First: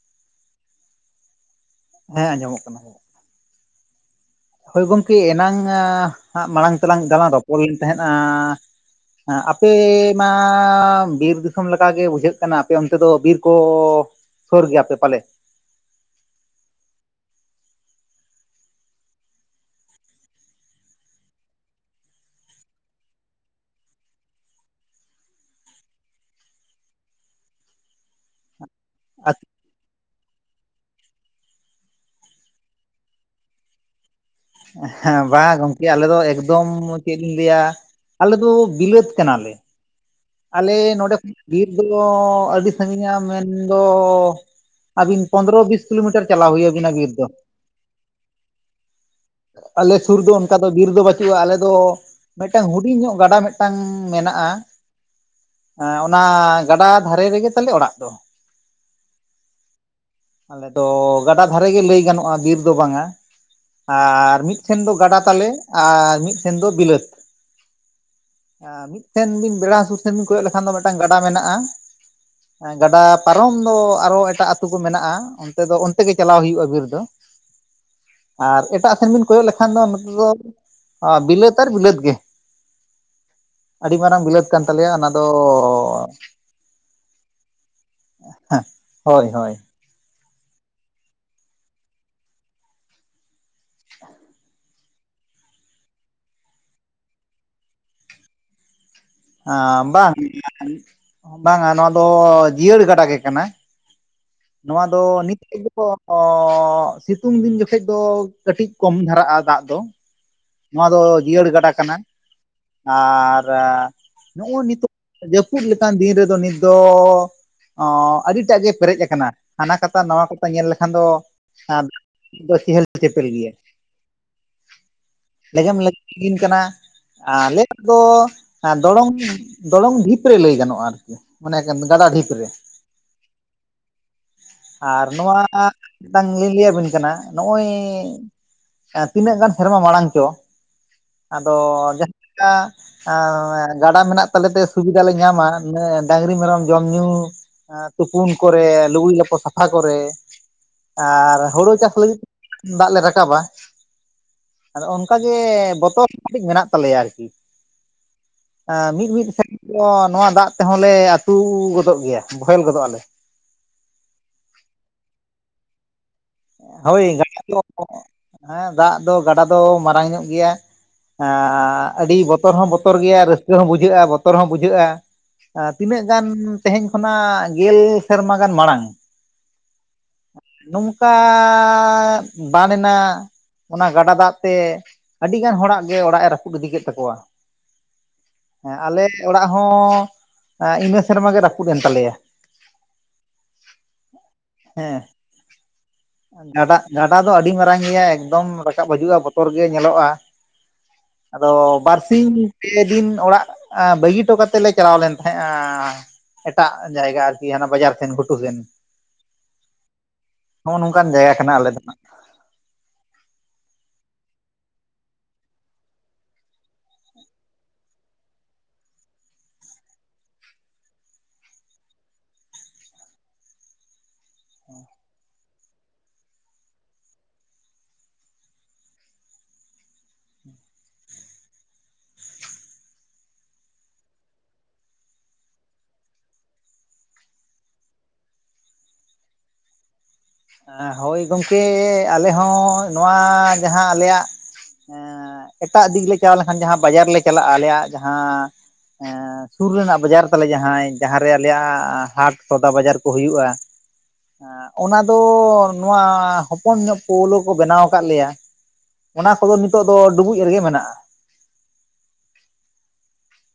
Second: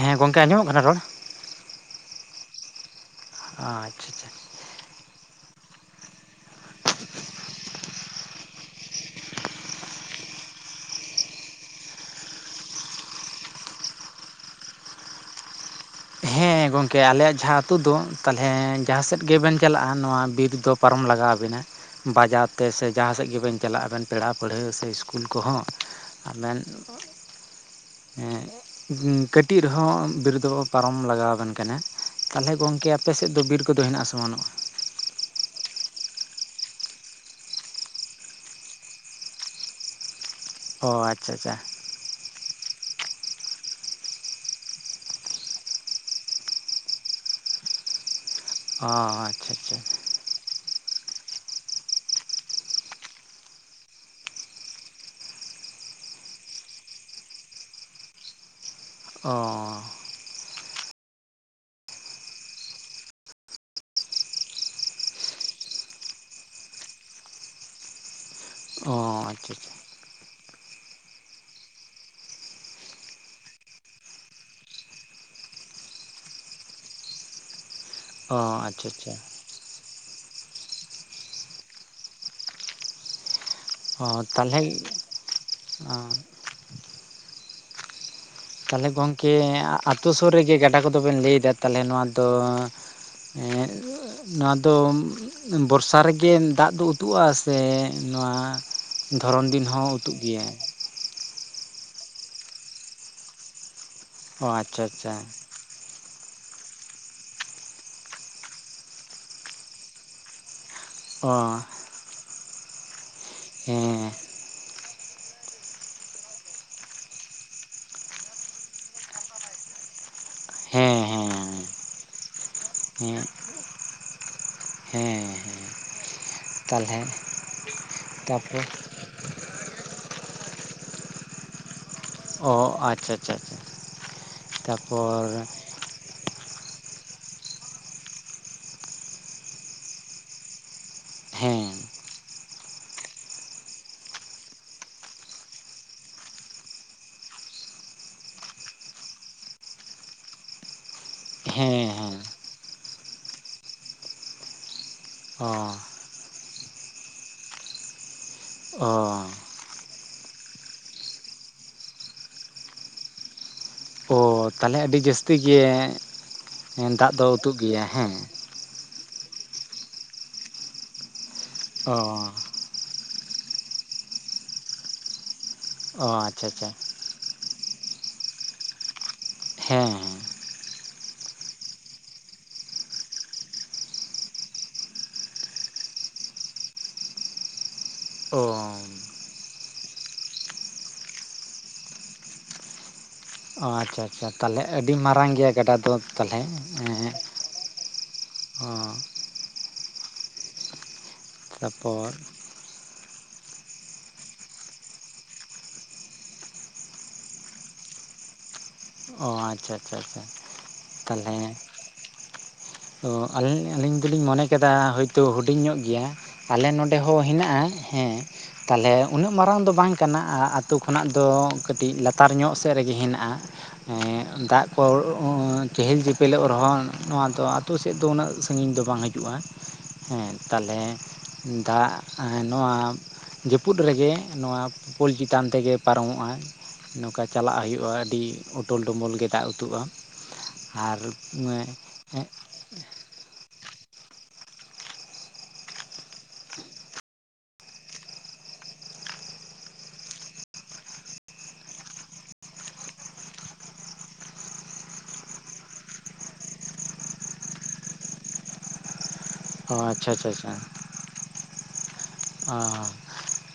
ᱦᱮᱸ ᱜᱚᱝᱠᱮ ᱟᱸᱡᱚᱢᱚᱜ ᱠᱟᱱᱟ ᱨᱚᱲ ᱦᱮᱸ ᱟᱸᱡᱚᱢᱚᱜ ᱠᱟᱱᱟ, ᱟᱪᱪᱷᱟ ᱟᱪᱷᱟ, ᱦᱚᱳᱭ ᱜᱚᱢᱠᱮ ᱮᱱᱟᱝᱜ ᱢᱟᱲᱟᱝ ᱛᱮᱞᱟᱝ ᱫᱞᱟᱝ ᱨᱚᱯᱚᱲ ᱞᱮᱱ ᱛᱟᱦᱮᱸᱫᱼᱱᱟ ᱦᱮᱸ ᱟᱯᱮ ᱢᱟ ᱵᱤᱨ ᱫᱤᱥᱚᱢ ᱞᱮᱠᱟᱜᱮ ᱵᱩᱡᱷᱟᱹᱜ ᱠᱟᱱᱟ ᱟᱯᱮ ᱚᱱᱛᱮ ᱫᱚ ᱵᱤᱨ ᱠᱚᱼᱼ ᱥᱩᱨ ᱜᱮᱭᱟᱯᱮ ᱯᱟᱞᱮ ᱦᱮᱸ ᱜᱚᱝᱠᱮ ᱟᱞᱮᱭᱟᱜ ᱡᱟᱦᱟᱸ ᱟᱛᱩ ᱫᱚ ᱛᱟᱦᱚᱞᱮ ᱡᱟᱦᱟᱸ ᱥᱮᱫ ᱜᱮᱵᱮᱱ ᱪᱟᱞᱟᱜᱼᱟ ᱱᱚᱣᱟ ᱵᱤᱨ ᱫᱚ ᱯᱟᱨᱚᱢ ᱞᱟᱜᱟᱣ ᱟᱵᱮᱱᱟ ᱾ ᱵᱟᱡᱟᱨ ᱛᱮ ᱥᱮ ᱡᱟᱦᱟᱸ ᱥᱮᱫ ᱜᱮᱵᱮᱱ ᱪᱟᱞᱟᱜ ᱟᱵᱮᱱ ᱯᱮᱲᱟ ᱯᱟᱹᱲᱦᱟᱹ ᱥᱮ ᱤᱥᱠᱩᱞ ᱠᱚᱦᱚᱸ ᱾ ᱟᱵᱮᱱ ᱮᱸᱜ ᱠᱟᱹᱴᱤᱡ ᱨᱮᱦᱚᱸ ᱵᱤᱨ ᱫᱚ ᱯᱟᱨᱚᱢ ᱞᱟᱜᱟᱣ ᱵᱟᱝ ᱠᱟᱱᱟ ᱛᱟᱞᱦᱮ ᱜᱚᱝᱠᱮ ᱟᱯᱮ ᱥᱮᱫ ᱫᱚ ᱵᱤᱨ ᱠᱚᱫᱚ ᱦᱮᱱᱟᱜᱼᱟ ᱥᱮ ᱵᱟᱱᱩᱜᱼᱟ? ᱦᱮᱸ ᱵᱟᱝ ᱜᱚᱝᱠᱮ ᱟᱞᱮ ᱫᱚ ᱮᱠᱫᱚᱢ ᱪᱮᱫ ᱞᱤᱧ ᱞᱟᱹᱭᱟ ᱟᱞᱮ ᱫᱚ ᱵᱤᱞᱟᱹᱛ ᱠᱟᱱᱟᱞᱮ ᱾ ᱟᱞᱮ ᱚ ᱱᱚᱰᱮ ᱟᱪᱪᱷᱟ ᱠᱷᱚᱱᱟᱜ ᱟᱪᱪᱷᱟ ᱵᱤᱨ ᱫᱚ ᱟᱹᱰᱤ ᱥᱟᱺᱜᱤᱧᱟ ᱢᱮᱱᱫᱚ ᱟᱵᱤᱱ ᱯᱚᱸᱫᱽᱨᱚ ᱵᱤᱥ ᱠᱤᱞᱳᱢᱤᱴᱟᱨ ᱪᱟᱞᱟᱣ ᱦᱩᱭ ᱟᱵᱤᱱᱟ ᱵᱤᱨ ᱫᱚ ᱾ ᱚ ᱟᱪᱪᱷᱟ ᱟᱪᱪᱷᱟ ᱾ ᱟᱞᱮ ᱥᱩᱨ ᱫᱚ ᱚᱱᱠᱟ ᱫᱚ ᱵᱤᱨ ᱫᱚ ᱵᱟᱪᱩᱜᱼᱟ ᱟᱞᱮ ᱫᱚ ᱢᱤᱫᱴᱟᱝ ᱦᱩᱰᱤᱧ ᱧᱚᱜ ᱜᱟᱰᱟ ᱢᱤᱫᱴᱟᱝ ᱢᱮᱱᱟᱜᱼᱟ ᱾ ᱮᱸᱻ ᱚᱱᱟ ᱜᱟᱰᱟ ᱫᱷᱟᱨᱮ ᱨᱮᱜᱮ ᱛᱟᱞᱮ ᱚᱲᱟᱜ ᱫᱚ ᱾ ᱚᱻ ᱟᱞᱮ ᱫᱚ ᱜᱟᱰᱟ ᱫᱷᱟᱨᱮ ᱜᱮ ᱞᱟᱹᱭ ᱜᱟᱱᱚᱜᱼᱟ ᱵᱤᱨ ᱫᱚ ᱵᱟᱝᱟ ᱾ ᱟᱨ ᱢᱤᱫ ᱥᱮᱱ ᱫᱚ ᱜᱟᱰᱟ ᱛᱟᱞᱮ ᱟᱨ ᱢᱤᱫ ᱥᱮᱱ ᱫᱚ ᱵᱤᱞᱟᱹᱛ ᱾ ᱚ ᱢᱤᱫᱴᱮᱱ ᱟᱪᱪᱷᱟ ᱵᱤᱱ ᱟᱪᱪᱷᱟ ᱵᱮᱲᱟ ᱦᱟᱸᱥᱩᱨ ᱥᱮᱱ ᱵᱤᱱ ᱠᱚᱭᱚᱜ ᱞᱮᱠᱷᱟᱱ ᱫᱚ ᱢᱤᱫᱴᱟᱝ ᱜᱟᱰᱟ ᱢᱮᱱᱟᱜᱼᱟ ᱾ ᱮᱸ ᱜᱟᱰᱟ ᱯᱟᱨᱚᱢ ᱫᱚ ᱟᱨᱚ ᱮᱴᱟᱜ ᱟᱹᱛᱩ ᱠᱚ ᱢᱮᱱᱟᱜᱼᱟ ᱾ ᱚᱱᱛᱮ ᱫᱚ ᱚᱱᱛᱮ ᱜᱮ ᱪᱟᱞᱟᱣ ᱦᱩᱭᱩᱜᱼᱟ ᱵᱤᱨ ᱫᱚ ᱚ ᱟᱨ ᱟᱪᱪᱷᱟ ᱮᱴᱟᱜ ᱟᱪᱪᱷᱟ ᱥᱮᱱ ᱵᱤᱱ ᱠᱚᱭᱚᱜ ᱞᱮᱠᱷᱟᱱ ᱠᱷᱟᱱ ᱫᱚ ᱱᱚᱛᱮ ᱫᱚ ᱵᱤᱞᱟᱹᱛ ᱟᱨ ᱵᱤᱞᱟᱹᱛ ᱜᱮ ᱾ ᱟᱰᱤ ᱚ ᱢᱟᱨᱟᱝ ᱵᱤᱞᱟᱹᱛ ᱛᱟᱞᱦᱮ ᱠᱟᱱ ᱛᱟᱞᱮᱭᱟ ᱚᱱᱟᱫᱚ ᱚ ᱛᱟᱞᱦᱮ ᱦᱳᱭ ᱜᱚᱝᱠᱮ ᱦᱳᱭ ᱟᱛᱳ ᱥᱩᱨ ᱨᱮᱜᱮ ᱜᱟᱰᱟ ᱠᱚᱫᱚ ᱵᱮᱱ ᱞᱟᱹᱭᱫᱟ᱾ ᱛᱟᱞᱦᱮ ᱱᱚᱣᱟ ᱫᱚ ᱮᱸᱻ ᱱᱚᱣᱟ ᱫᱚ ᱵᱚᱨᱥᱟ ᱨᱮᱜᱮ ᱫᱟᱜ ᱫᱚ ᱩᱛᱩᱜᱼᱟ ᱥᱮ ᱱᱚᱣᱟ ᱫᱷᱚᱨᱚᱱ ᱫᱤᱱ ᱸᱮ ᱦᱚᱸ ᱵᱟᱝ ᱩᱛᱩᱜ ᱜᱮᱭᱟ ᱵᱟᱝ-ᱟ ᱱᱚᱣᱟ ᱫᱚ ᱡᱤᱭᱟᱹᱲ ᱜᱟᱰᱟ ᱜᱮ ᱠᱟᱱᱟ ᱚ ᱾ ᱟᱪᱪᱷᱟ ᱱᱚᱣᱟ ᱫᱚ ᱟᱪᱪᱷᱟ ᱱᱤᱛ ᱠᱚ ᱚᱻ ᱥᱤᱛᱩᱝ ᱫᱤᱱ ᱡᱚᱠᱷᱮᱡ ᱫᱚ ᱠᱟᱹᱴᱤᱡ ᱠᱚᱢ ᱫᱷᱟᱨᱟᱜᱼᱟ ᱫᱟᱜ ᱫᱚ ᱾ ᱱᱚᱣᱟ ᱫᱚ ᱚ ᱡᱤᱭᱟᱹᱲ ᱜᱟᱰᱟ ᱠᱟᱱᱟ ᱟᱨ ᱦᱮᱸ ᱱᱚᱜᱼᱚ ᱱᱤᱛᱚᱜ ᱡᱟᱹᱯᱩᱫ ᱞᱮᱠᱟᱱ ᱫᱤᱱ ᱨᱮᱫᱚ ᱱᱤᱛ ᱫᱚ ᱚᱸ ᱟᱹᱰᱤ ᱴᱟᱜ ᱜᱮ ᱯᱮᱨᱮᱡ ᱟᱠᱟᱱᱟ᱾ ᱦᱟᱱᱟ ᱠᱟᱛᱟ ᱱᱚᱣᱟ ᱫᱚ ᱧᱮᱞ ᱞᱮᱠᱷᱟᱱ ᱦᱮᱸ ᱫᱚ ᱦᱮᱸ [unintelligible] ᱪᱮᱦᱮᱞ ᱦᱮᱸ ᱪᱮᱯᱮᱞ ᱜᱮᱭᱟ ᱾ ᱦᱮᱸ ᱾ ᱞᱮᱜᱮᱢ ᱞᱮᱜᱮᱢ ᱞᱤᱸᱜᱤᱱ ᱠᱟᱱᱟ᱾ ᱟᱞᱮ ᱫᱚ ᱛᱟᱯᱚᱨ ᱫᱚᱲᱚᱝ ᱫᱚᱲᱚᱝ ᱰᱷᱤᱯ ᱨᱮ ᱞᱟᱹᱭ ᱜᱟᱱᱚᱜᱼᱟ ᱟᱨ ᱠᱤ ᱾ ᱢᱟᱱᱮ ᱠᱟᱱ ᱜᱟᱰᱟ ᱰᱷᱤᱯ ᱨᱮ, ᱚ ᱟᱪᱪᱷᱟ ᱟᱪᱪᱷᱟ ᱟᱪᱪᱷᱟ ᱟᱨ ᱛᱟᱯᱚᱨ ᱱᱚᱣᱟ ᱢᱤᱫᱴᱟᱝ ᱞᱤᱧ ᱞᱟᱹᱭᱟᱵᱤᱱ ᱠᱟᱱᱟ, ᱱᱚᱜᱼᱚᱭ ᱛᱤᱱᱟᱹᱜ ᱜᱟᱱ ᱥᱮᱨᱢᱟ ᱢᱟᱲᱟᱝ ᱪᱚ ᱟᱫᱚ ᱦᱮᱸ ᱡᱟᱦᱠᱟ ᱮᱸ ᱜᱟᱰᱟ ᱢᱮᱱᱟᱜ ᱛᱟᱞᱮ ᱛᱮ ᱥᱩᱵᱤᱫᱷᱟ ᱞᱮ ᱧᱟᱢᱟ ᱰᱟᱝᱨᱤ, ᱢᱮᱨᱚᱢ ᱡᱚᱢ ᱧᱩ ᱮᱸ ᱛᱩᱯᱩᱱ ᱠᱚᱨᱮ ᱞᱩᱜᱽᱲᱤ ᱞᱟᱯᱚ ᱥᱟᱯᱷᱟ ᱠᱚᱨᱮ ᱟᱨ ᱦᱩᱲᱩ ᱦᱮᱸ ᱪᱟᱥ ᱦᱮᱸ ᱞᱟᱹᱜᱤᱫ ᱫᱟᱜ ᱞᱮ ᱨᱟᱠᱟᱵᱟ ᱾ ᱟᱫᱚ ᱚᱱᱠᱟᱜᱮ ᱚ ᱵᱚᱛᱚᱨ ᱠᱟᱴᱤᱡ ᱢᱮᱱᱟᱜ ᱛᱟᱞᱮᱭᱟ ᱟᱨᱠᱤ ᱾ ᱮᱸ ᱚ ᱢᱤᱫ ᱢᱤᱫ ᱥᱮᱫ ᱫᱚ ᱱᱚᱣᱟ ᱫᱟᱜ ᱛᱮᱦᱚᱸ ᱞᱮ ᱟᱹᱛᱩ ᱜᱚᱫᱚᱜ ᱜᱮᱭᱟ, ᱵᱳᱚᱦᱮᱞ ᱜᱚᱫᱚᱜ ᱟᱞᱮ ᱾ ᱚ ᱛᱟᱞᱦᱮ ᱟᱹᱰᱤ ᱡᱟᱹᱥᱛᱤ ᱜᱮ ᱦᱳᱭ ᱫᱟᱜ ᱫᱚ ᱜᱟᱰᱟ ᱟᱹᱛᱩᱜ ᱜᱮᱭᱟ ᱦᱮᱸ ᱾ ᱦᱮᱸ ᱫᱟᱜ ᱫᱚ ᱜᱟᱰᱟ ᱫᱚ ᱢᱟᱨᱟᱝ ᱧᱚᱜ ᱜᱮᱭᱟ ᱮ ᱟᱹᱰᱤ ᱚ ᱵᱚᱛᱚᱨ ᱦᱚᱸ ᱵᱚ ᱛᱚᱨ ᱜᱮᱭᱟ ᱨᱟᱹᱥᱠᱟᱹ ᱦᱚᱸ ᱵᱩᱡᱷᱟᱹᱜᱼᱟ, ᱵᱚᱛᱚᱨ ᱦᱚᱸ ᱵᱩᱡᱷᱟᱹᱜᱼᱟ ᱛᱤᱱᱟᱹᱜ ᱚ ᱜᱟᱱ ᱟᱪᱪᱷᱟ ᱟᱪᱪᱷᱟ ᱛᱮᱦᱮᱧ ᱠᱷᱚᱱᱟᱜ ᱜᱮᱞ ᱥᱮᱨᱢᱟ ᱜᱟᱱ ᱢᱟᱲᱟᱝ ᱦᱩᱸ ᱱᱚᱝᱠᱟ ᱵᱟᱱ ᱮᱱᱟ ᱚᱱᱟ ᱜᱟᱰᱟ ᱫᱟᱜ ᱛᱮ ᱟᱹᱰᱤ ᱜᱟᱱ ᱦᱚᱲᱟᱜ ᱜᱮ ᱚᱲᱟᱜ ᱮ ᱨᱟᱯᱩᱫ ᱤᱫᱤ ᱠᱮᱫ ᱛᱟᱠᱚᱣᱟ ᱚ ᱦᱮᱸ ᱟᱞᱮ ᱚᱲᱟᱜ ᱦᱚᱸ ᱤᱱᱟᱹ ᱥᱮᱨᱢᱟ ᱜᱮ ᱨᱟᱹᱯᱩᱫ ᱮᱱ ᱛᱟᱞᱮᱭᱟ ᱚ ᱟᱪᱪᱷᱟ ᱟᱪᱪᱷᱟ ᱛᱟᱞᱦᱮ ᱟᱹᱰᱤ ᱦᱮᱸ ᱢᱟᱨᱟᱝ ᱜᱮᱭᱟ ᱜᱟᱰᱟ ᱫᱚ? ᱛᱟᱦᱚᱞᱮ ᱜᱟᱰᱟ, ᱦᱮᱸ ᱜᱟᱰᱟ ᱫᱚ ᱟᱹᱰᱤ ᱢᱟᱨᱟᱝ ᱜᱮᱭᱟ ᱮᱠᱫᱚᱢ ᱚ ᱨᱟᱠᱟᱵ ᱦᱟᱹᱤᱡᱩᱜᱼᱟ ᱵᱚ ᱛᱚᱨ ᱜᱮ ᱧᱮᱞᱚᱜᱼᱟ ᱟᱫᱚ ᱛᱟᱯᱚᱨ ᱵᱟᱨᱥᱤᱧ ᱯᱮᱫᱤᱱ ᱚᱲᱟᱜ ᱵᱟᱹᱜᱤ ᱦᱚᱴᱚ ᱠᱟᱛᱮ ᱞᱮ ᱪᱟᱞᱟᱣ ᱞᱮᱱ ᱛᱟᱦᱮᱜᱼᱟ ᱮᱴᱟᱜ ᱡᱟᱭᱜᱟ ᱟᱨᱠᱤ ᱦᱟᱱᱟ ᱵᱟᱡᱟᱨ ᱥᱮᱱ ᱜᱷᱩᱴᱩ ᱥᱮᱱ ᱚ ᱟᱪᱪᱷᱟ ᱟᱪᱪᱷᱟ ᱟᱪᱪᱷᱟ ᱱᱚᱜ ᱱᱚᱝᱠᱟᱱ ᱡᱟᱭᱜᱟ ᱛᱟᱦᱚᱞᱮ ᱠᱟᱱᱟ ᱟᱞᱮ ᱫᱚ ᱱᱟᱜ ᱛᱚ ᱟᱹᱞᱤᱧ ᱫᱚᱞᱤᱧ ᱢᱚᱱᱮ ᱠᱮᱫᱟ ᱦᱳᱭᱛᱳ ᱦᱩᱰᱤᱧ ᱧᱚᱜ ᱜᱮᱭᱟ ᱟᱞᱮ ᱱᱚᱸᱰᱮ ᱦᱚᱸ ᱦᱤᱱᱟᱜᱼᱟ, ᱦᱮᱸ ᱛᱟᱦᱞᱮ ᱩᱱᱟᱹᱜ ᱢᱟᱨᱟᱝ ᱫᱚ ᱵᱟᱝ ᱠᱟᱱᱟ ᱟᱛᱩ ᱠᱷᱚᱱᱟᱜ ᱫᱚ ᱠᱟᱹᱴᱤᱡ ᱞᱟᱛᱟᱨ ᱧᱚᱜ ᱥᱮᱜ ᱨᱮᱜᱤ ᱦᱮᱱᱟᱜᱼᱟ ᱫᱟᱜ ᱠᱚ ᱪᱮᱦᱮᱞ ᱪᱮᱯᱮᱞᱚᱜ ᱨᱚᱦᱚᱸ ᱱᱚᱣᱟ ᱫᱚ ᱟᱛᱳ ᱥᱮᱫ ᱫᱚ ᱩᱱᱟᱹᱜ ᱥᱟᱺᱜᱤᱧ ᱫᱚ ᱵᱟᱝ ᱦᱤᱡᱩᱜᱼᱟ ᱦᱮᱸ ᱛᱟᱞᱦᱮ ᱫᱟᱜ ᱱᱚᱣᱟ ᱡᱟᱹᱯᱩᱫ ᱨᱮᱜᱮ ᱱᱚᱣᱟ ᱯᱳᱞ ᱪᱮᱛᱟᱱ ᱛᱮᱜᱮ ᱯᱟᱨᱚᱢᱚᱜᱼᱟ ᱱᱚᱠᱟ ᱪᱟᱞᱟᱜ ᱦᱩᱭᱩᱜᱼᱟ ᱟᱹᱰᱤ ᱩᱴᱩᱞ ᱰᱩᱢᱩᱞ ᱜᱮ ᱫᱟᱜ ᱩᱛᱩᱜᱼᱟ ᱟᱨ ᱦᱳᱭ ᱜᱚᱢᱠᱮ ᱟᱞᱮ ᱦᱚᱸ ᱱᱚᱣᱟ ᱡᱟᱸᱦᱟ ᱟᱞᱮᱭᱟᱜ ᱮᱴᱟᱜ ᱫᱤᱠᱞᱮ ᱪᱟᱣ ᱞᱮᱠᱷᱟᱱ ᱡᱟᱦᱟ ᱵᱟᱡᱟᱨ ᱞᱮ ᱪᱟᱞᱟᱜᱼᱟ ᱟᱞᱮᱭᱟᱜ ᱡᱟᱦᱟᱸ ᱮᱸ ᱥᱩᱨ ᱨᱮᱱᱟᱜ ᱵᱟᱡᱟᱨ ᱛᱟᱞᱮ ᱡᱟᱸᱦᱟᱭ ᱡᱟᱸᱦᱟᱨᱮ ᱟᱞᱮᱭᱟᱜ ᱦᱟᱴ ᱥᱚᱫᱟ ᱵᱟᱡᱟᱨ ᱠᱚ ᱦᱩᱭᱩᱜᱼᱟ ᱚᱱᱟ ᱫᱚ ᱱᱚᱣᱟ ᱦᱚᱯᱚᱱ ᱧᱚᱜ ᱯᱳᱣᱞᱳ ᱠᱚ ᱵᱮᱱᱟᱣ ᱠᱟᱜ ᱞᱮᱭᱟ ᱚᱱᱟ ᱠᱚᱫᱚ ᱚ ᱱᱤᱛᱚᱜ ᱫᱚ ᱟᱪᱪᱷᱟ ᱟᱪᱪᱷᱟ ᱰᱩᱵᱩᱡ ᱨᱮᱜᱮ ᱢᱮᱱᱟᱜᱼᱟ ᱦᱚ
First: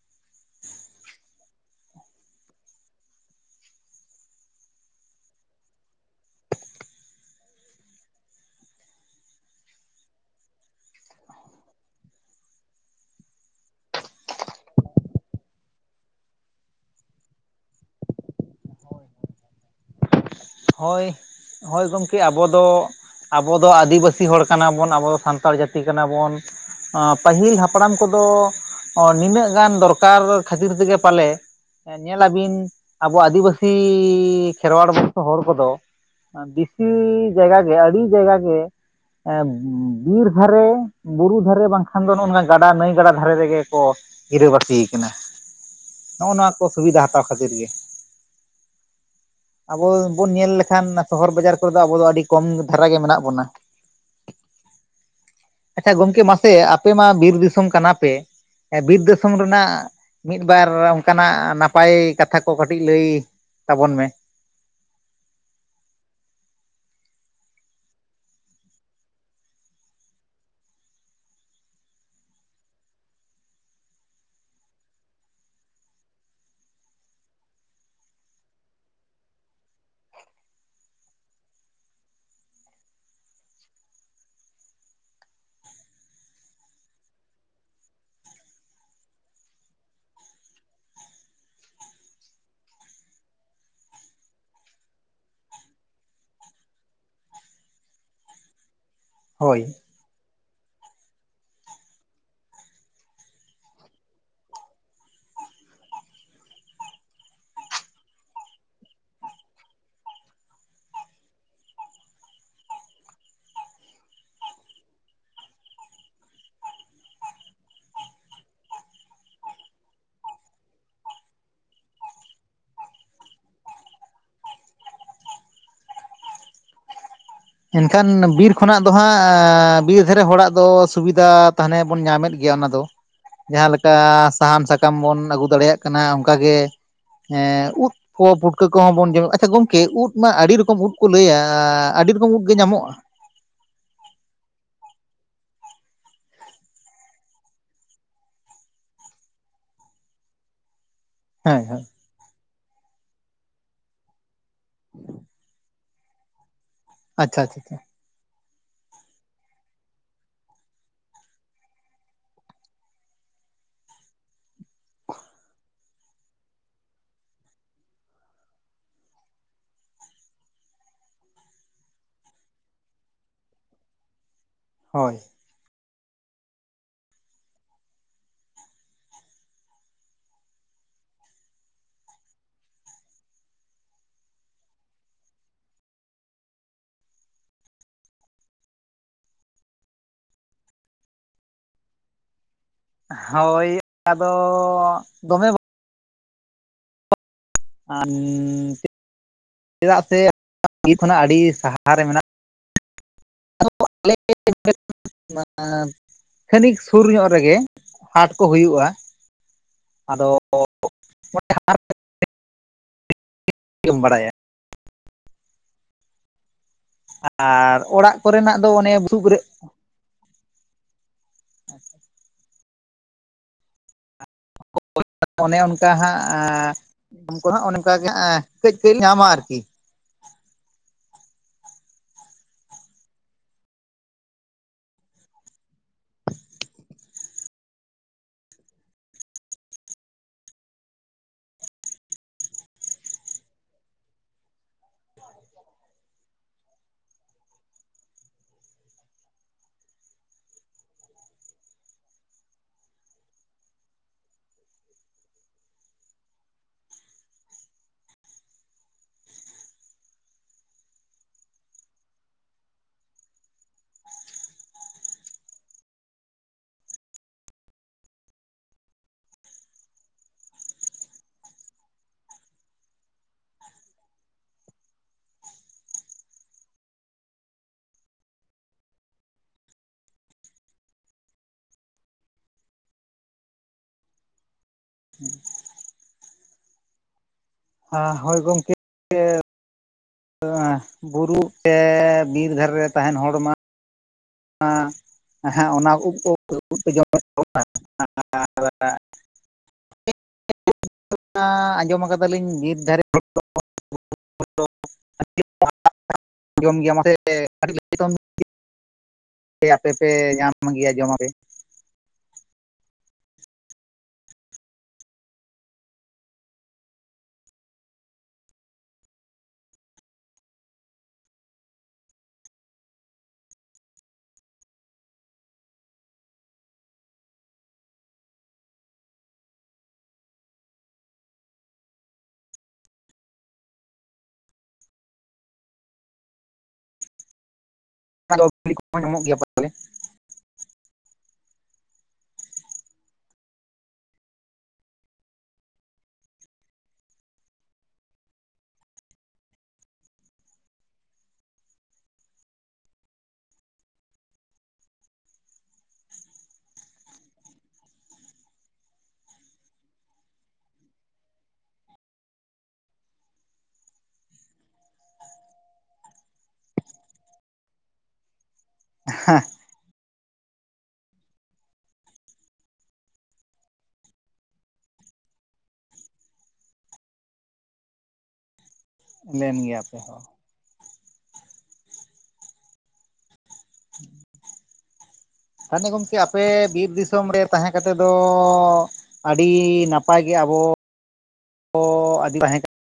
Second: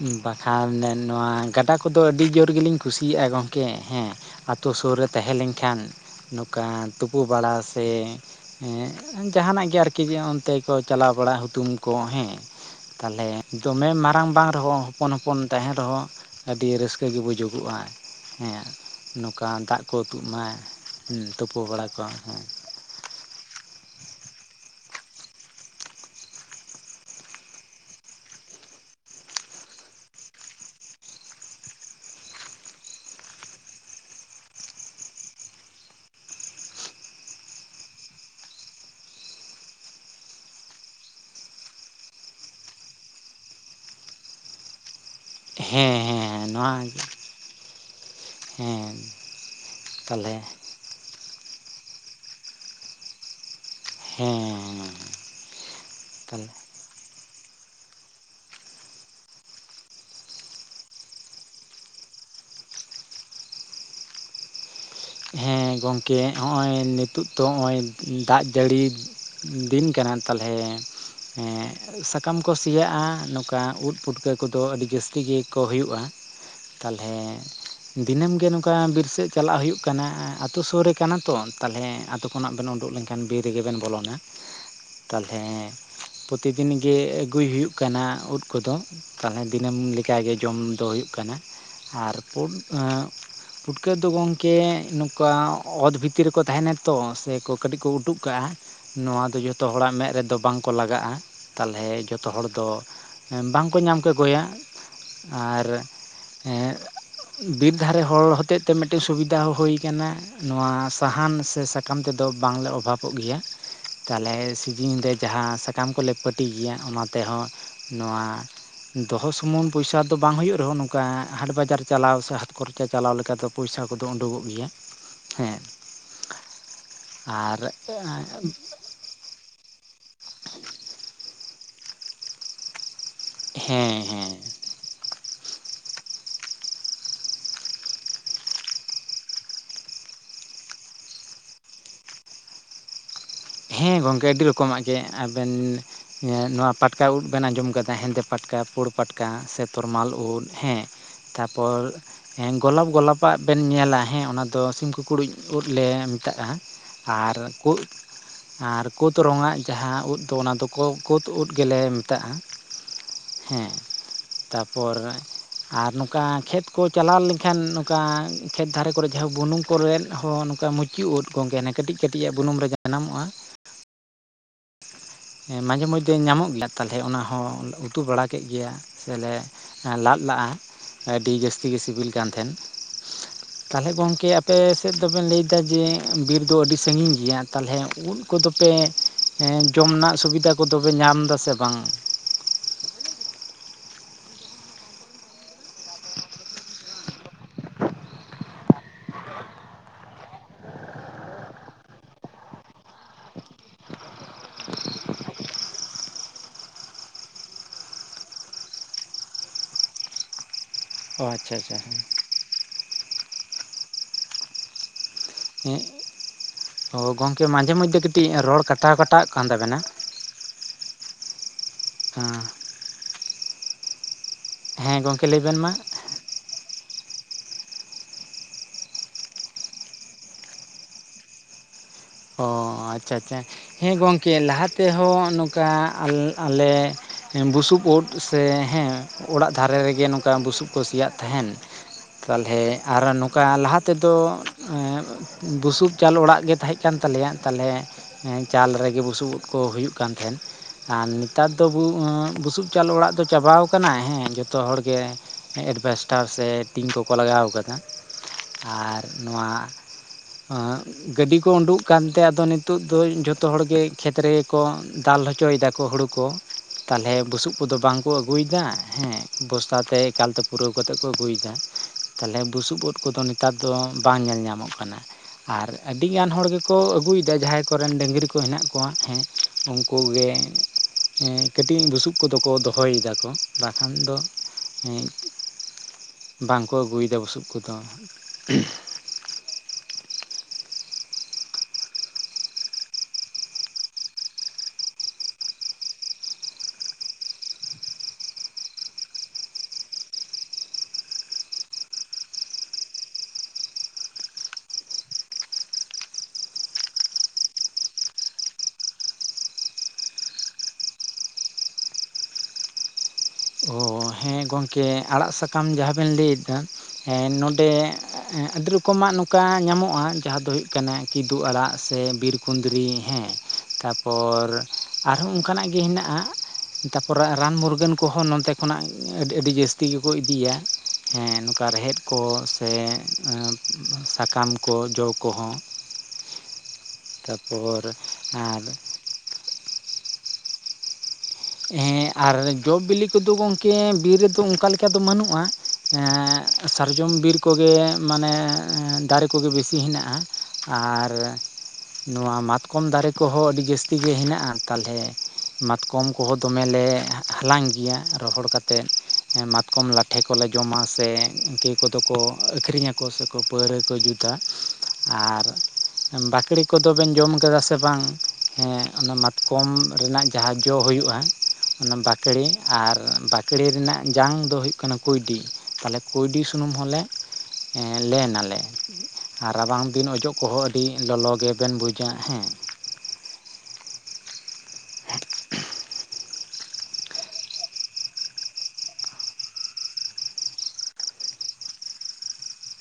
ᱦᱚ ᱵᱟᱠᱷᱟᱱ ᱱᱚᱣᱟ ᱜᱟᱰᱟ ᱠᱚᱫᱚ ᱟᱹᱰᱤ ᱡᱳᱨ ᱜᱮᱞᱤᱧ ᱠᱩᱥᱤᱭᱟᱜᱼᱟ ᱜᱚᱝᱠᱮ ᱦᱮᱸ ᱟᱛᱳ ᱥᱳᱨ ᱨᱮ ᱛᱟᱦᱮ ᱞᱮᱱᱠᱷᱟᱱ ᱱᱚᱝᱠᱟ ᱛᱩᱯᱩ ᱵᱟᱲᱟ ᱥᱮ ᱦᱮᱸ ᱡᱟᱦᱟᱱᱟᱜ ᱜᱮ ᱟᱨᱠᱤ ᱡᱮ ᱚᱱᱛᱮ ᱠᱚ ᱪᱟᱞᱟᱣ ᱵᱟᱲᱟᱜ ᱦᱩᱛᱩᱢ ᱠᱚ ᱦᱮᱸ ᱛᱟᱦᱞᱮ ᱫᱚᱢᱮ ᱢᱟᱨᱟᱝ ᱵᱟᱝ ᱨᱮᱦᱚᱸ ᱦᱚᱯᱚᱱ ᱦᱚᱯᱚᱱ ᱛᱟᱦᱮᱱ ᱨᱮᱦᱚ ᱟᱹᱰᱤ ᱨᱟᱹᱥᱠᱟᱹ ᱜᱮ ᱵᱩᱡᱩᱜᱚᱜᱼᱟ ᱦᱮᱸ ᱱᱚᱝᱠᱟ ᱫᱟᱜ ᱠᱚ ᱛᱩᱜ ᱢᱟᱭ ᱦᱳᱭ ᱛᱳᱯᱳ ᱦᱳᱭ ᱵᱟᱲᱟ ᱠᱚ ᱜᱚᱢᱠᱮ ᱟᱵᱚ ᱫᱚ ᱟᱵᱚ ᱫᱚ ᱟᱹᱫᱤᱵᱟᱹᱥᱤ ᱦᱚᱲ ᱠᱟᱱᱟᱵᱚᱱ ᱟᱵᱚ ᱫᱚ ᱥᱟᱱᱛᱟᱲ ᱡᱟᱹᱛᱤ ᱠᱟᱱᱟ ᱵᱚᱱ ᱯᱟᱹᱦᱤᱞ ᱦᱟᱯᱲᱟᱢ ᱠᱚᱫᱚ ᱚ ᱱᱤᱱᱟᱹᱜ ᱜᱟᱱ ᱫᱚᱨᱠᱟᱨ ᱠᱷᱟᱛᱤᱨ ᱛᱮᱜᱮ ᱯᱟᱞᱮ ᱧᱮᱞ ᱟᱵᱤᱱ ᱟᱵᱚ ᱟᱹᱫᱤᱵᱟᱹᱥᱤ ᱠᱷᱮᱨᱣᱟᱲ ᱵᱚᱸᱝᱥᱚ ᱦᱚᱲ ᱠᱚᱫᱚ ᱵᱤᱥᱤ ᱡᱟᱭᱜᱟ ᱜᱮ ᱟᱹᱰᱤ ᱡᱟᱭᱜᱟ ᱜᱮ ᱵᱤᱨ ᱫᱷᱟᱨᱮ ᱵᱩᱨᱩ ᱫᱷᱟᱨᱮ ᱵᱟᱝᱠᱷᱟᱱ ᱫᱚ ᱱᱚ ᱱᱚᱝᱠᱟ ᱜᱟᱰᱟ ᱱᱟᱹᱭ ᱜᱟᱰᱟ ᱫᱷᱟᱨᱮ ᱨᱮᱜᱮ ᱠᱚ ᱜᱤᱨᱟᱹᱵᱟᱹᱥᱤ ᱠᱟᱱᱟ ᱦᱮᱸ ᱱᱚᱜ ᱱᱚᱣᱟ ᱦᱮᱸ ᱠᱚ ᱥᱩᱵᱤᱫᱷᱟ ᱦᱟᱛᱟᱣ ᱠᱷᱟᱛᱤᱨ ᱜᱮ ᱦᱮᱸ ᱟᱵᱚ ᱵᱚᱱ ᱛᱟᱦᱚᱞᱮ ᱧᱮᱞ ᱞᱮᱠᱷᱟᱱ ᱥᱚᱦᱚᱨ ᱵᱟᱡᱟᱨ ᱠᱚᱨᱮ ᱫᱚ ᱟᱵᱚ ᱫᱚ ᱟᱹᱰᱤ ᱠᱚᱢ ᱫᱷᱟᱨᱟ ᱜᱮ ᱢᱮᱱᱟᱜ ᱵᱚᱱᱟ ᱦᱩᱸᱻᱻᱻᱻ ᱟᱪᱪᱷᱟ ᱜᱚᱝᱠᱮ ᱛᱚ ᱢᱟᱥᱮ ᱟᱯᱮ ᱢᱟ ᱵᱤᱨ ᱫᱤᱥᱚᱢ ᱠᱟᱱᱟ ᱯᱮ ᱵᱤᱨ ᱫᱤᱥᱚᱢ ᱨᱮᱱᱟᱜ ᱢᱤᱫ ᱵᱟᱨ ᱚᱝᱠᱟᱱᱟᱜ ᱱᱟᱯᱟᱭ ᱠᱟᱛᱷᱟ ᱠᱚ ᱠᱟᱴᱤᱡ ᱞᱟᱹᱭ ᱛᱟᱵᱚᱱ ᱢᱮ ᱦᱮᱸ ᱜᱚᱝᱠᱮ ᱦᱚᱸᱜᱼᱚᱭ ᱱᱤᱛᱳᱜ ᱫᱚ ᱱᱚᱜᱼᱚᱭ ᱫᱟᱜ ᱡᱟᱹᱲᱤ ᱫᱤᱱ ᱠᱟᱱᱟ ᱛᱟᱞᱦᱮ ᱥᱟᱠᱟᱢ ᱠᱚ ᱥᱮᱭᱟᱜᱼᱟ ᱱᱚᱝᱠᱟ ᱩᱫ ᱯᱩᱴᱠᱟᱹ ᱠᱚᱫᱚ ᱟᱹᱰᱤ ᱡᱟᱹᱥᱛᱤ ᱜᱮᱠᱚ ᱦᱩᱭᱩᱜᱼᱟ ᱛᱟᱞᱦᱮ ᱫᱤᱱᱟᱹᱢ ᱜᱮ ᱱᱚᱝᱠᱟ ᱵᱤᱨ ᱥᱮᱜ ᱪᱟᱞᱟᱜ ᱦᱩᱭᱩᱜ ᱠᱟ ᱠᱟᱱᱟ ᱟᱛᱳ ᱥᱩᱨ ᱨᱮ ᱠᱟᱱᱟ ᱛᱚ ᱛᱟᱦᱚᱞᱮ ᱟᱛᱳ ᱠᱷᱚᱱᱟᱜ ᱵᱮᱱ ᱩᱰᱩᱠ ᱞᱮᱱ ᱠᱷᱟᱱ ᱵᱤᱨ ᱨᱮ ᱜᱮ ᱵᱮᱱ ᱵᱚᱞᱚᱱᱟ᱾ ᱛᱟᱦᱞᱮ ᱯᱚᱛᱤ ᱫᱤᱱ ᱜᱮ ᱟᱹᱜᱩᱭ ᱦᱩᱭᱩᱜ ᱠᱟᱱᱟ ᱩᱫ ᱠᱚ ᱫᱚᱼ ᱛᱟᱦᱞᱮ ᱫᱤᱱᱟᱹᱢ ᱞᱮᱠᱟ ᱜᱮ ᱡᱚᱢ ᱫᱚ ᱦᱩᱭᱩᱜ ᱠᱟᱱᱟ ᱟᱨ [unintelligible] ᱯᱩᱴᱠᱟᱹ ᱫᱚ ᱜᱚᱝᱠᱮ [unintelligible] ᱠᱮ ᱱᱚᱝᱠᱟ ᱚᱛ ᱵᱷᱤᱛᱤᱨ ᱨᱮ ᱠᱚ ᱛᱟᱦᱮᱱᱟ ᱛᱚ ᱥᱮ ᱠᱚ ᱠᱟᱹᱴᱤᱡ ᱠᱚ ᱩᱰᱩᱜ ᱠᱟᱜᱼᱟ ᱱᱚᱣᱟ ᱫᱚ ᱦᱳᱭ ᱡᱷᱚᱛᱚ ᱦᱚᱲᱟᱜ ᱢᱮᱫ ᱨᱮ ᱫᱚ ᱵᱟᱝ ᱠᱚ ᱞᱟᱜᱟᱜᱼᱟ ᱛᱟᱦᱞᱮ ᱡᱚᱛᱚ ᱦᱚᱲ ᱫᱚ ᱵᱟᱝ ᱠᱚ ᱧᱟᱢ ᱠᱚ ᱜᱮᱭᱟ᱾ ᱟᱨ ᱦᱮᱸ ᱵᱤᱨ ᱫᱷᱟᱨᱮ ᱦᱚᱲ ᱦᱚᱛᱮᱡ ᱛᱮ ᱢᱤᱫᱴᱮᱱ ᱥᱩᱵᱤᱫᱷᱟ ᱦᱩᱭ ᱠᱟᱱᱟ ᱱᱚᱣᱟ ᱥᱟᱦᱟᱱ ᱥᱮ ᱥᱟᱠᱟᱢ ᱛᱮ ᱫᱚ ᱵᱟᱝᱞᱮ ᱚᱵᱷᱟᱵᱚᱜ ᱜᱮᱭᱟ ᱛᱟᱦᱚᱞᱮ ᱥᱤᱡᱤᱱ ᱨᱮ ᱡᱟᱸᱦᱟ ᱥᱟᱠᱟᱢ ᱠᱚᱞᱮ ᱯᱟᱹᱴᱤ ᱜᱮᱭᱟ ᱚᱱᱟ ᱛᱮ ᱦᱚᱸ ᱱᱚᱣᱟ ᱫᱚᱦᱚ ᱥᱩᱢᱩᱝ ᱯᱚᱭᱥᱟ ᱫᱚ ᱵᱟᱝ ᱦᱩᱭᱩᱜ ᱨᱮ ᱦᱚᱸ ᱱᱚᱝᱠᱟ ᱦᱟᱴ ᱵᱟᱡᱟᱨ ᱪᱟᱞᱟᱣ ᱥᱮ ᱦᱟᱛ ᱠᱷᱚᱨᱪᱟ ᱪᱟᱞᱟᱣ ᱞᱮᱠᱟ ᱫᱚ ᱯᱚᱭᱥᱟ ᱠᱚ ᱠᱚ ᱫᱚ ᱩᱰᱩᱠᱚᱜ ᱜᱮᱭᱟ ᱦᱮᱸ ᱟᱨ ᱮᱱᱠᱷᱟᱱ [unintelligible] ᱫᱚ ᱦᱟᱸᱜ ᱵᱤᱨ ᱫᱷᱟᱨᱮ ᱦᱚᱲᱟᱜ ᱫᱚ ᱥᱩᱵᱤᱫᱟ ᱛᱟᱦᱚᱞᱮ ᱵᱚᱱ ᱧᱟᱢ ᱮᱫ ᱜᱮᱭᱟ ᱚᱱᱟ ᱫᱚᱼᱼ ᱡᱟᱸᱦᱟ ᱞᱮᱠᱟ ᱦᱮᱸ ᱦᱮᱸ ᱥᱟᱦᱟᱱ ᱥᱟᱠᱟᱢ ᱵᱚᱱ ᱟᱹᱜᱩ ᱫᱟᱲᱮᱭᱟᱜ ᱠᱟᱱᱟ ᱚᱱᱠᱟ ᱜᱮ ᱩᱫ ᱠᱚ ᱯᱩᱴᱠᱟᱹ ᱠᱚᱦᱚᱸ ᱵᱚᱱ ᱡᱚᱢ ᱮᱫᱟ, ᱟᱪᱪᱷᱟ ᱜᱚᱢᱠᱮ ᱩᱫ ᱢᱟ ᱟᱹᱰᱤ ᱨᱚᱠᱚᱢ ᱩᱫ ᱠᱚ ᱞᱟᱹᱭᱟ ᱟᱹᱰᱤ ᱨᱚᱠᱚᱢ ᱩᱫ ᱜᱮ ᱧᱟᱢᱚᱜᱼᱟ। ᱦᱮᱸ ᱜᱚᱝᱠᱮ ᱟᱹᱰᱤ ᱨᱚᱠᱚᱢᱟᱜ ᱜᱮ ᱟᱵᱮᱱ ᱦᱮᱸ ᱱᱚᱣᱟ ᱯᱟᱴᱠᱟ ᱩᱫ ᱵᱮᱱ ᱟᱸᱡᱚᱢ ᱠᱟᱫᱟ ᱦᱮᱸᱫᱮ ᱯᱟᱴᱠᱟ, ᱯᱩᱲ ᱯᱟᱴᱠᱟ, ᱥᱮ ᱛᱚᱨᱢᱟᱞ ᱩᱫ ᱦᱮᱸ। ᱛᱟ ᱦᱮᱸ ᱯᱚᱨ ᱦᱮᱸ ᱦᱮᱸ ᱜᱚᱞᱟᱯ ᱜᱚᱞᱟᱯ ᱟᱜ ᱵᱮᱱ ᱧᱮᱞᱟ ᱦᱮᱸ ᱚᱱᱟ ᱫᱚ ᱥᱤᱢ ᱠᱩᱠᱩᱲᱩᱡ ᱩᱫ ᱞᱮ ᱢᱮᱛᱟᱜᱼᱟ। ᱟᱨ ᱟᱪᱪᱷᱟ ᱟᱪᱪᱷᱟ ᱩᱫ- ᱟᱨ ᱠᱩᱫᱽ ᱨᱚᱝ ᱟᱜ ᱡᱟᱸᱦᱟ ᱩᱫ ᱫᱚ ᱚᱱᱟ ᱫᱚ ᱠᱩᱫᱽ ᱩᱫ ᱜᱮᱞᱮ ᱢᱮᱛᱟᱜᱼᱟ। ᱦᱮᱸ ᱛᱟ ᱯᱚᱨ ᱟᱨ ᱱᱚᱝᱠᱟ ᱠᱷᱮᱛ ᱠᱚ ᱪᱟᱞᱟᱣ ᱞᱮᱱ ᱠᱷᱟᱱ ᱱᱚᱝᱠᱟ ᱠᱷᱮᱛ ᱫᱷᱟᱨᱮ ᱠᱚ ᱨᱮ ᱡᱟᱸᱦᱟ ᱵᱩᱱᱩᱢ ᱠᱚᱨᱮᱫ ᱦᱚᱸ ᱱᱚᱝᱠᱟ ᱢᱩᱪ ᱪᱮᱛ ᱩᱫ ᱜᱚᱝᱠᱮ ᱚᱱᱟ ᱠᱟᱹᱴᱤᱡ ᱠᱟᱹᱴᱤᱡ ᱟᱜ ᱵᱩᱱᱩᱢ ᱨᱮ ᱡᱟᱱᱟᱢᱚᱜᱼᱟ? ᱦᱳᱭ। ᱢᱟᱡᱷᱮ ᱢᱚᱫᱽᱫᱷᱮ ᱧᱟᱢᱚᱜ ᱜᱮᱭᱟ ᱛᱟᱦᱚᱞᱮ ᱚᱱᱟ ᱦᱚᱸ ᱩᱛᱩ ᱵᱟᱲᱟ ᱠᱮᱫ ᱜᱮᱭᱟ ᱥᱮᱞᱮ ᱞᱟᱫ ᱞᱟᱜᱼᱟ ᱟᱹᱰᱤ ᱡᱟᱹᱥᱛᱤ ᱜᱮ ᱥᱤᱵᱤᱞ ᱠᱟᱱ ᱛᱟᱦᱮᱸᱱ। ᱛᱟᱸᱦᱚᱞᱮ ᱜᱚᱝᱠᱮ ᱟᱯᱮ ᱥᱮᱫ ᱫᱚ ᱵᱮᱱ ᱞᱟᱹᱭᱫᱟ ᱡᱮ ᱵᱤᱨ ᱫᱚ ᱟᱹᱰᱤ ᱥᱟᱺᱜᱤᱧ ᱜᱮᱭᱟ ᱛᱟᱦᱚᱞᱮ ᱩᱫᱽ [unintelligible] ᱫᱚᱯᱮ ᱡᱚᱢ ᱨᱮᱱᱟᱜ ᱥᱩᱵᱤᱫᱟ ᱠᱚ ᱫᱚ ᱯᱮ ᱧᱟᱢ ᱮᱫᱟ ᱥᱮ ᱵᱟᱝ? ᱦᱳᱭ, ᱟᱫᱚ ᱫᱚᱢᱮ ᱵᱚ [unintelligible] ᱪᱮᱫᱟᱜ ᱥᱮ ᱵᱤᱨ ᱠᱷᱚᱱᱟᱜ ᱟᱹᱰᱤ ᱥᱟᱦᱟ ᱨᱮ ᱢᱮᱱᱟᱜ [unintelligible] ᱠᱷᱟᱹᱱᱤᱠ ᱥᱩᱨ ᱧᱚᱜ ᱨᱮᱜᱮ ᱦᱟᱴ ᱠᱚ ᱦᱩᱭᱩᱜᱼᱟ ᱟᱫᱚ ᱚ ᱟᱪᱪᱷᱟ ᱟᱪᱪᱷᱟ ᱦᱮᱸ। [unintelligible] ᱵᱟᱲᱟᱭᱟ। ᱮᱜ ᱚ ᱜᱚᱝᱠᱮ ᱢᱟᱡᱷᱮ ᱟᱨ ᱢᱚᱫᱽᱫᱷᱮ ᱚᱲᱟᱜ ᱠᱟᱹᱴᱤᱡ ᱠᱚᱨᱮᱱᱟᱜ ᱨᱚᱲ ᱫᱚ ᱚᱱᱮ ᱠᱟᱴᱟᱣ ᱠᱟᱴᱟᱜ ᱵᱩᱥᱩᱵ ᱨᱮ ᱠᱟᱱ ᱛᱟᱵᱮᱱᱟ। ᱟᱸ ᱦᱳᱭ ᱜᱚᱢᱠᱮ ᱞᱟᱹᱭ ᱚᱱᱮ ᱵᱮᱱ ᱢᱟ ᱚᱱᱠᱟ ᱦᱟᱸᱜ-ᱟ ᱩᱫᱽ ᱠᱚ ᱦᱟᱜ ᱚᱱᱮ ᱚᱱᱠᱟ ᱜᱮ ᱦᱟᱜ ᱮ ᱠᱟᱹᱡ ᱠᱟᱹᱡ ᱧᱟᱢᱟ ᱟᱨᱠᱤ। ᱚ ᱟᱪᱪᱷᱟ ᱟᱪᱪᱷᱟ, ᱦᱮᱸ ᱜᱚᱝᱠᱮ ᱞᱟᱦᱟ ᱛᱮᱦᱚᱸ ᱱᱚᱝᱠᱟ ᱟᱞᱮ ᱟᱞᱮ ᱵᱩᱥᱩᱵ ᱩᱫ ᱥᱮ ᱦᱮᱸ ᱚᱲᱟᱜ ᱫᱷᱟᱨᱮ ᱨᱮ ᱜᱮ ᱱᱚᱝᱠᱟ ᱵᱩᱥᱩᱵ ᱠᱚ ᱥᱮᱭᱟᱜ ᱛᱟᱦᱮᱱ। ᱛᱟᱦᱚᱞᱮ ᱟᱨ ᱱᱚᱝᱠᱟ ᱞᱟᱦᱟ ᱛᱮ ᱫᱚ ᱵᱩᱥᱩᱵ ᱪᱟᱞ ᱚᱲᱟᱜ ᱜᱮ ᱛᱟᱸᱦᱮᱡᱼᱼ ᱠᱟᱱ ᱛᱟᱞᱮᱭᱟ ᱛᱟᱦᱚᱞᱮ ᱪᱟᱞ ᱨᱮ ᱜᱮ ᱵᱩᱥᱩᱵ ᱩᱫᱽ ᱠᱚ ᱦᱩᱭᱩᱜ ᱠᱟᱱ ᱛᱟᱸᱦᱮᱱ। ᱟᱨ ᱱᱮᱛᱟᱨ ᱫᱚ [unintelligible] ᱵᱩᱥᱩᱵ ᱪᱟᱞ ᱚᱲᱟᱜ ᱫᱚ ᱪᱟᱵᱟᱣ ᱟᱠᱟᱱᱟ ᱦᱮᱸ ᱡᱚᱛᱚ ᱦᱚᱲ ᱜᱮ ᱮᱰᱵᱷᱮᱥᱴᱟᱨ ᱥᱮ ᱴᱤᱱ ᱠᱚ ᱠᱚ ᱞᱟᱜᱟᱣ ᱟᱠᱟᱫᱟ ᱟᱨ ᱱᱚᱣᱟ ᱟᱸᱜ ᱜᱟᱹᱰᱤ ᱠᱚ ᱠᱚ ᱩᱰᱩᱜ ᱠᱟᱱ ᱛᱮ ᱟᱫᱚ ᱱᱤᱛᱚᱜ ᱫᱚ ᱡᱚᱛᱚ ᱦᱚᱲ ᱜᱮ ᱠᱷᱮᱛ ᱨᱮᱜᱮ ᱠᱚ ᱫᱟᱞ ᱦᱚᱪᱚᱭ ᱮᱫᱟ ᱠᱚ ᱦᱳᱲᱳ ᱠᱚ। ᱛᱟᱦᱚᱞᱮ ᱵᱩᱥᱩᱵ ᱠᱚᱫᱚ ᱵᱟᱝ ᱠᱚ ᱟᱹᱜᱩᱭ ᱮᱫᱟ ᱦᱮᱸ ᱵᱚᱥᱛᱟ ᱛᱮ ᱮᱠᱟᱞ ᱛᱮ ᱯᱩᱨᱟᱹᱣ ᱠᱟᱛᱮᱫ ᱠᱚ ᱟᱹᱜᱩᱭ ᱮᱫᱟ। ᱛᱟᱦᱚᱞᱮ ᱵᱩᱥᱩᱵ ᱩᱫ ᱠᱚᱫᱚ ᱱᱮᱛᱟᱨ ᱫᱚ ᱵᱟᱝ ᱧᱮᱞ ᱧᱟᱢᱚᱜ ᱠᱟᱱᱟ ᱟᱨ ᱟᱹᱰᱤ ᱟᱹᱰᱤᱜᱟᱱ ᱦᱚᱲ ᱜᱮᱠᱚ ᱟᱹᱜᱩᱭᱮᱫᱟ ᱡᱟᱸᱦᱟᱭ ᱠᱚᱨᱮᱱ ᱰᱟᱹᱝᱨᱤ ᱠᱚ ᱦᱮᱱᱟᱜ ᱠᱚᱣᱟ ᱦᱮᱸ ᱩᱱᱠᱩ ᱜᱮ᱾ ᱦᱮᱸ ᱠᱟᱹᱴᱤᱡ ᱵᱩᱥᱩᱵ ᱠᱚᱫᱚ ᱠᱚ ᱫᱚᱦᱚᱭᱮᱫᱟᱠᱚ ᱵᱟᱠᱷᱟᱱ ᱫᱚ ᱦᱩᱸ ᱵᱟᱝᱠᱚ ᱟᱹᱜᱩᱭᱮᱫᱟ ᱵᱩᱥᱩᱵ ᱠᱚᱫᱚ᱾ ᱟᱸ ᱦᱳᱭ ᱜᱚᱝᱠᱮ᱾ ᱟᱸ ᱵᱩᱨᱩ ᱥᱮ ᱵᱤᱨ ᱫᱷᱟᱨᱮ ᱨᱮ ᱛᱟᱸᱦᱮᱱ ᱦᱚᱲ ᱢᱟ ᱚᱱᱟ ᱦᱮᱸ ᱚᱱᱟ ᱩᱫ ᱠᱚ ᱩᱫ ᱯᱮ ᱡᱚᱢ ᱟ ᱟᱨ [unintelligible] [unintelligible] ᱟᱸᱡᱚᱢ ᱟᱠᱟᱫᱟᱞᱤᱧ ᱵᱤᱨ ᱫᱷᱟᱨᱮ [unintelligible] [unintelligible] ᱟᱸᱡᱚᱢ ᱜᱮᱭᱟ ᱢᱟᱥᱮ ᱟᱰᱤ [unintelligible] ᱥᱮ ᱟᱯᱮᱯᱮ ᱧᱟᱢ ᱜᱮᱭᱟ ᱡᱚᱢᱟᱯᱮ᱾ ᱚ ᱦᱮᱸ ᱜᱚᱝᱠᱮ ᱟᱲᱟᱜ ᱥᱟᱠᱟᱢ ᱡᱟᱦᱟ ᱵᱮᱱ ᱞᱟᱹᱭᱮᱫ ᱫᱚ ᱦᱮᱸ ᱱᱚᱸᱰᱮ ᱟᱹᱰᱤ ᱨᱚᱠᱚᱢᱟᱜ ᱱᱚᱝᱠᱟ ᱧᱟᱢᱚᱜ-ᱟ᱾ ᱡᱟᱦᱟᱸ ᱫᱚ ᱦᱩᱭᱩᱜ ᱠᱟᱱᱟ ᱠᱤᱫᱩ ᱟᱲᱟᱜ ᱥᱮ ᱵᱤᱨ ᱠᱩᱸᱫᱽᱨᱤ ᱦᱮᱸ ᱛᱟᱨᱯᱚᱨ ᱟᱨᱦᱚᱸ ᱚᱝᱠᱟᱱᱟᱜ ᱜᱮ ᱦᱮᱱᱟᱜ-ᱟ ᱛᱟᱨᱯᱚᱨ ᱨᱟᱱ ᱢᱩᱨᱜᱟᱹᱱ ᱠᱚᱦᱚᱸ ᱱᱚᱛᱮ ᱠᱷᱚᱱᱟᱜ ᱟᱹᱰᱤ ᱟᱹᱰᱤ ᱡᱟᱹᱥᱛᱤ ᱜᱮᱠᱚ ᱤᱫᱤᱭᱟ᱾ ᱦᱮᱸ, ᱱᱚᱝᱠᱟ ᱨᱮᱦᱮᱫ ᱠᱚ ᱥᱮ ᱥᱟᱠᱟᱢ ᱠᱚ ᱡᱚ ᱠᱚᱦᱚᱸ᱾ [inaudible] ᱛᱟᱯᱚᱨ ᱚᱱᱟ ᱟᱨ [unintelligible] ᱦᱮᱸ ᱟᱨ ᱡᱚ ᱵᱤᱞᱤ ᱠᱚᱫᱚ ᱜᱚᱝᱠᱮ ᱵᱤᱨ ᱨᱮᱫᱚ ᱚᱝᱠᱟ ᱞᱮᱠᱟ ᱫᱚ ᱵᱟᱹᱱᱩᱜ-ᱟ᱾ ᱮᱸᱜ, ᱥᱟᱨᱡᱚᱢ ᱵᱤᱨ ᱠᱚᱜᱮ ᱢᱟᱱᱮ ᱫᱟᱨᱮ ᱠᱚᱜᱮ ᱵᱮᱥᱤ ᱦᱮᱱᱟᱜ-ᱟ᱾ ᱟᱨ ᱱᱚᱣᱟ ᱢᱟᱛᱠᱚᱢ ᱫᱟᱨᱮ ᱠᱚᱦᱚᱸ ᱟᱹᱰᱤ ᱡᱟᱹᱥᱛᱤ ᱜᱮ ᱦᱮᱱᱟᱜ-ᱟ ᱛᱟᱞᱦᱮ ᱢᱟᱛᱠᱚᱢ ᱠᱚᱦᱚᱸ ᱫᱚᱢᱮᱞᱮ ᱦᱟᱞᱟᱝ ᱜᱮᱭᱟ ᱨᱚᱦᱚᱲ ᱠᱟᱛᱮᱫ ᱢᱟᱛᱠᱚᱢ ᱞᱟᱴᱷᱮ ᱠᱚᱞᱮ ᱡᱚᱢᱟ ᱥᱮ ᱠᱮ ᱠᱚᱫᱚ ᱠᱚ ᱟᱹᱠᱷᱨᱤᱧᱟᱠᱚ ᱥᱮᱠᱚ ᱯᱟᱹᱣᱨᱟᱹ ᱠᱚ ᱡᱩᱫ ᱟᱨ ᱵᱟᱠᱲᱮ ᱠᱚᱫᱚ ᱵᱮᱱ ᱡᱚᱢ ᱠᱟᱫᱟ ᱥᱮ ᱵᱟᱝ ᱦᱮᱸ ᱚᱱᱟ ᱢᱟᱛᱠᱚᱢ ᱨᱮᱱᱟᱜ ᱡᱟᱦᱟᱸ ᱡᱚ ᱦᱩᱭᱩᱜ-ᱟ ᱚᱱᱟ ᱵᱟᱠᱲᱮ ᱟᱨ ᱵᱟᱠᱲᱮ ᱨᱮᱱᱟᱜ ᱡᱟᱝ ᱫᱚ ᱦᱩᱭᱩᱜ ᱠᱟᱱᱟ ᱠᱩᱩᱸᱭᱰᱤ ᱛᱟᱦᱞᱮ ᱠᱩᱸᱭᱰᱤ ᱥᱩᱱᱩᱢ ᱦᱚᱸᱞᱮ ᱞᱮᱱᱟᱞᱮ ᱟᱨ ᱯᱟᱞᱮᱱ ᱨᱟᱵᱟᱝ ᱜᱮᱭᱟᱯᱮ ᱫᱤᱱ ᱦᱚᱸ ᱚᱡᱚᱜ ᱠᱚᱦᱚᱸ ᱟᱹᱰᱤ ᱞᱚᱞᱚ ᱜᱮᱵᱮᱱ ᱵᱩᱡᱟ ᱦᱮᱸ ᱦᱩᱸ᱾ ᱛᱟᱦᱞᱮ ᱜᱚᱝᱠᱮ ᱟᱯᱮ ᱵᱤᱨ ᱫᱤᱥᱚᱢ ᱨᱮ ᱛᱟᱦᱮᱸ ᱠᱟᱛᱮ ᱫᱚ ᱟᱹᱰᱤ ᱱᱟᱯᱟᱭ ᱜᱮ ᱟᱵᱚ ᱠᱚ ᱟᱹᱫᱤ ᱛᱟᱦᱮᱸ ᱠᱟᱱ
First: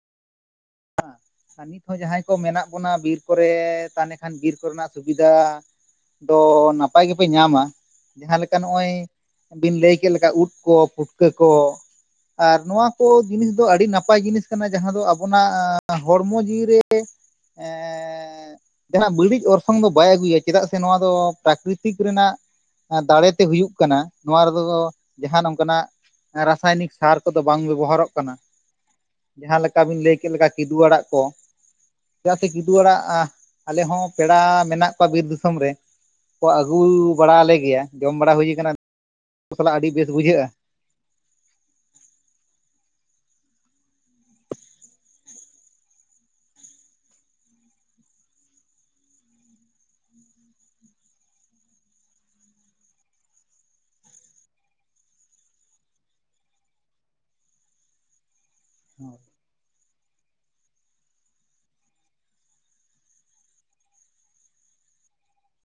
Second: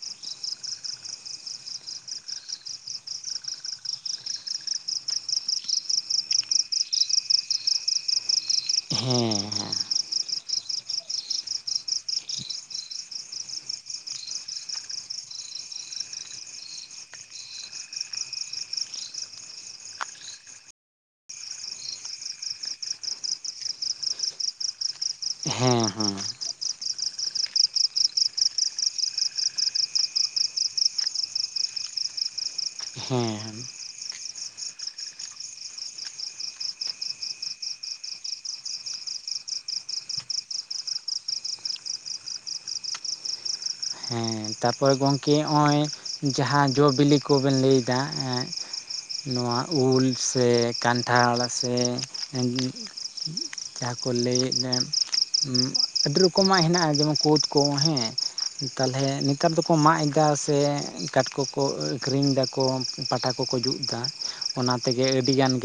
ᱟᱨ ᱱᱤᱛ ᱦᱚᱸ ᱡᱟᱦᱟᱸᱭ ᱠᱚ ᱢᱮᱱᱟᱜ ᱵᱚᱱᱟ ᱵᱤᱨ ᱠᱚᱨᱮ, ᱛᱟᱦᱞᱮ ᱠᱷᱟᱱ ᱵᱤᱨ ᱠᱚᱨᱮᱱᱟᱜ ᱥᱩᱵᱤᱫᱷᱟ ᱫᱚ ᱱᱟᱯᱟᱭ ᱜᱮᱯᱮ ᱧᱟᱢᱟ᱾ ᱡᱟᱦᱟᱸ ᱞᱮᱠᱟ ᱱᱚᱜᱼᱚᱭ ᱦᱮᱸ ᱵᱤᱱ ᱞᱟᱹᱭ ᱠᱮᱫ ᱞᱮᱠᱟ ᱩᱫ ᱠᱚ ᱯᱷᱩᱴᱠᱟᱹ ᱠᱚ ᱟᱨ ᱱᱚᱣᱟ ᱠᱚ ᱡᱤᱱᱤᱥ ᱫᱚ ᱟᱹᱰᱤ ᱱᱟᱯᱟᱭ ᱡᱤᱱᱤᱥ ᱠᱟᱱᱟ ᱡᱟᱦᱟᱸ ᱫᱚ ᱟᱵᱚᱱᱟᱜ ᱦᱚᱲᱢᱚ ᱡᱤᱣᱤ ᱨᱮ ᱮᱸᱻ ᱡᱟᱦᱟᱸ ᱵᱟᱹᱲᱤᱡ ᱚᱨᱥᱚᱝ ᱫᱚ ᱵᱟᱭ ᱟᱹᱜᱩᱭᱟ ᱪᱮᱫᱟᱜ ᱥᱮ ᱱᱚᱣᱟ ᱫᱚ ᱯᱨᱟᱠᱨᱤᱛᱤᱠ ᱨᱮᱱᱟᱜ ᱫᱟᱲᱮᱛᱮ ᱦᱩᱭᱩᱜ ᱠᱟᱱᱟ ᱱᱚᱣᱟ ᱨᱮᱫᱚ ᱡᱟᱦᱟᱸ ᱱᱚᱝᱠᱟᱱᱟᱜ ᱦᱮᱸ ᱦᱮᱸ ᱨᱟᱥᱟᱭᱱᱤᱠ ᱥᱟᱨ ᱠᱚᱫᱚ ᱵᱟᱝ ᱵᱮᱵᱚᱦᱟᱨᱚᱜ ᱠᱟᱱᱟ᱾ ᱡᱟᱦᱟᱸ ᱞᱮᱠᱟ ᱵᱤᱱ ᱞᱟᱹᱭ ᱠᱮᱫ ᱞᱮᱠᱟ ᱠᱤᱫᱩ ᱟᱲᱟᱜ ᱠᱚ ᱪᱮᱫᱟᱜ ᱥᱮ ᱠᱤᱫᱩ ᱟᱲᱟᱜ ᱦᱮᱸ ᱟᱞᱮ ᱦᱚᱸ ᱯᱮᱲᱟ ᱢᱮᱱᱟᱜ ᱠᱚᱣᱟ ᱵᱤᱨ ᱫᱤᱥᱚᱢ ᱨᱮ ᱠᱚ ᱟᱹᱜᱩ ᱵᱟᱲᱟᱣᱟᱞᱮ ᱜᱮᱭᱟ᱾ ᱡᱚᱢ ᱵᱟᱲᱟ ᱦᱩᱭᱩ ᱠᱟᱱᱟ [inaudible] ᱥᱟᱞᱟᱜ ᱟᱹᱰᱤ ᱵᱮᱥ ᱵᱩᱡᱷᱟᱹᱜ-ᱟ᱾ ᱦᱮᱸ ᱛᱟᱨᱯᱚᱨᱮ ᱜᱚᱝᱠᱮ ᱦᱚᱸᱜ-ᱚᱭ ᱡᱟᱦᱟᱸ ᱡᱚ ᱵᱤᱞᱤ ᱠᱚᱵᱮᱱ ᱞᱟᱹᱭᱫᱟ ᱮᱸᱫ ᱱᱚᱣᱟ ᱩᱞ ᱥᱮ ᱠᱟᱱᱴᱷᱟᱲ ᱥᱮ ᱩᱸᱻ ᱡᱟᱦᱟᱸ ᱠᱚ ᱞᱟᱹᱭᱮᱫ ᱮᱢ ᱟᱹᱰᱤ ᱨᱚᱠᱚᱢᱟᱜ ᱦᱮᱱᱟᱜ-ᱟ ᱡᱮᱢᱚᱱ ᱠᱳᱫ ᱠᱚ ᱦᱮᱸ ᱛᱟᱞᱦᱮ ᱱᱤᱛ ᱱᱮᱛᱟᱨ ᱫᱚᱠᱚ ᱢᱟᱜ ᱮᱫᱟ ᱥᱮ ᱠᱟᱴᱠᱚ ᱠᱚ ᱠᱚ ᱟᱹᱠᱷᱨᱤᱧ ᱮᱫᱟᱠᱚ ᱯᱟᱴᱟ ᱠᱚᱠᱚ ᱡᱩᱛ ᱮᱫᱟ᱾ ᱚᱱᱟ ᱛᱮᱜᱮ ᱟᱹᱰᱤ ᱜᱟᱱ ᱜᱮ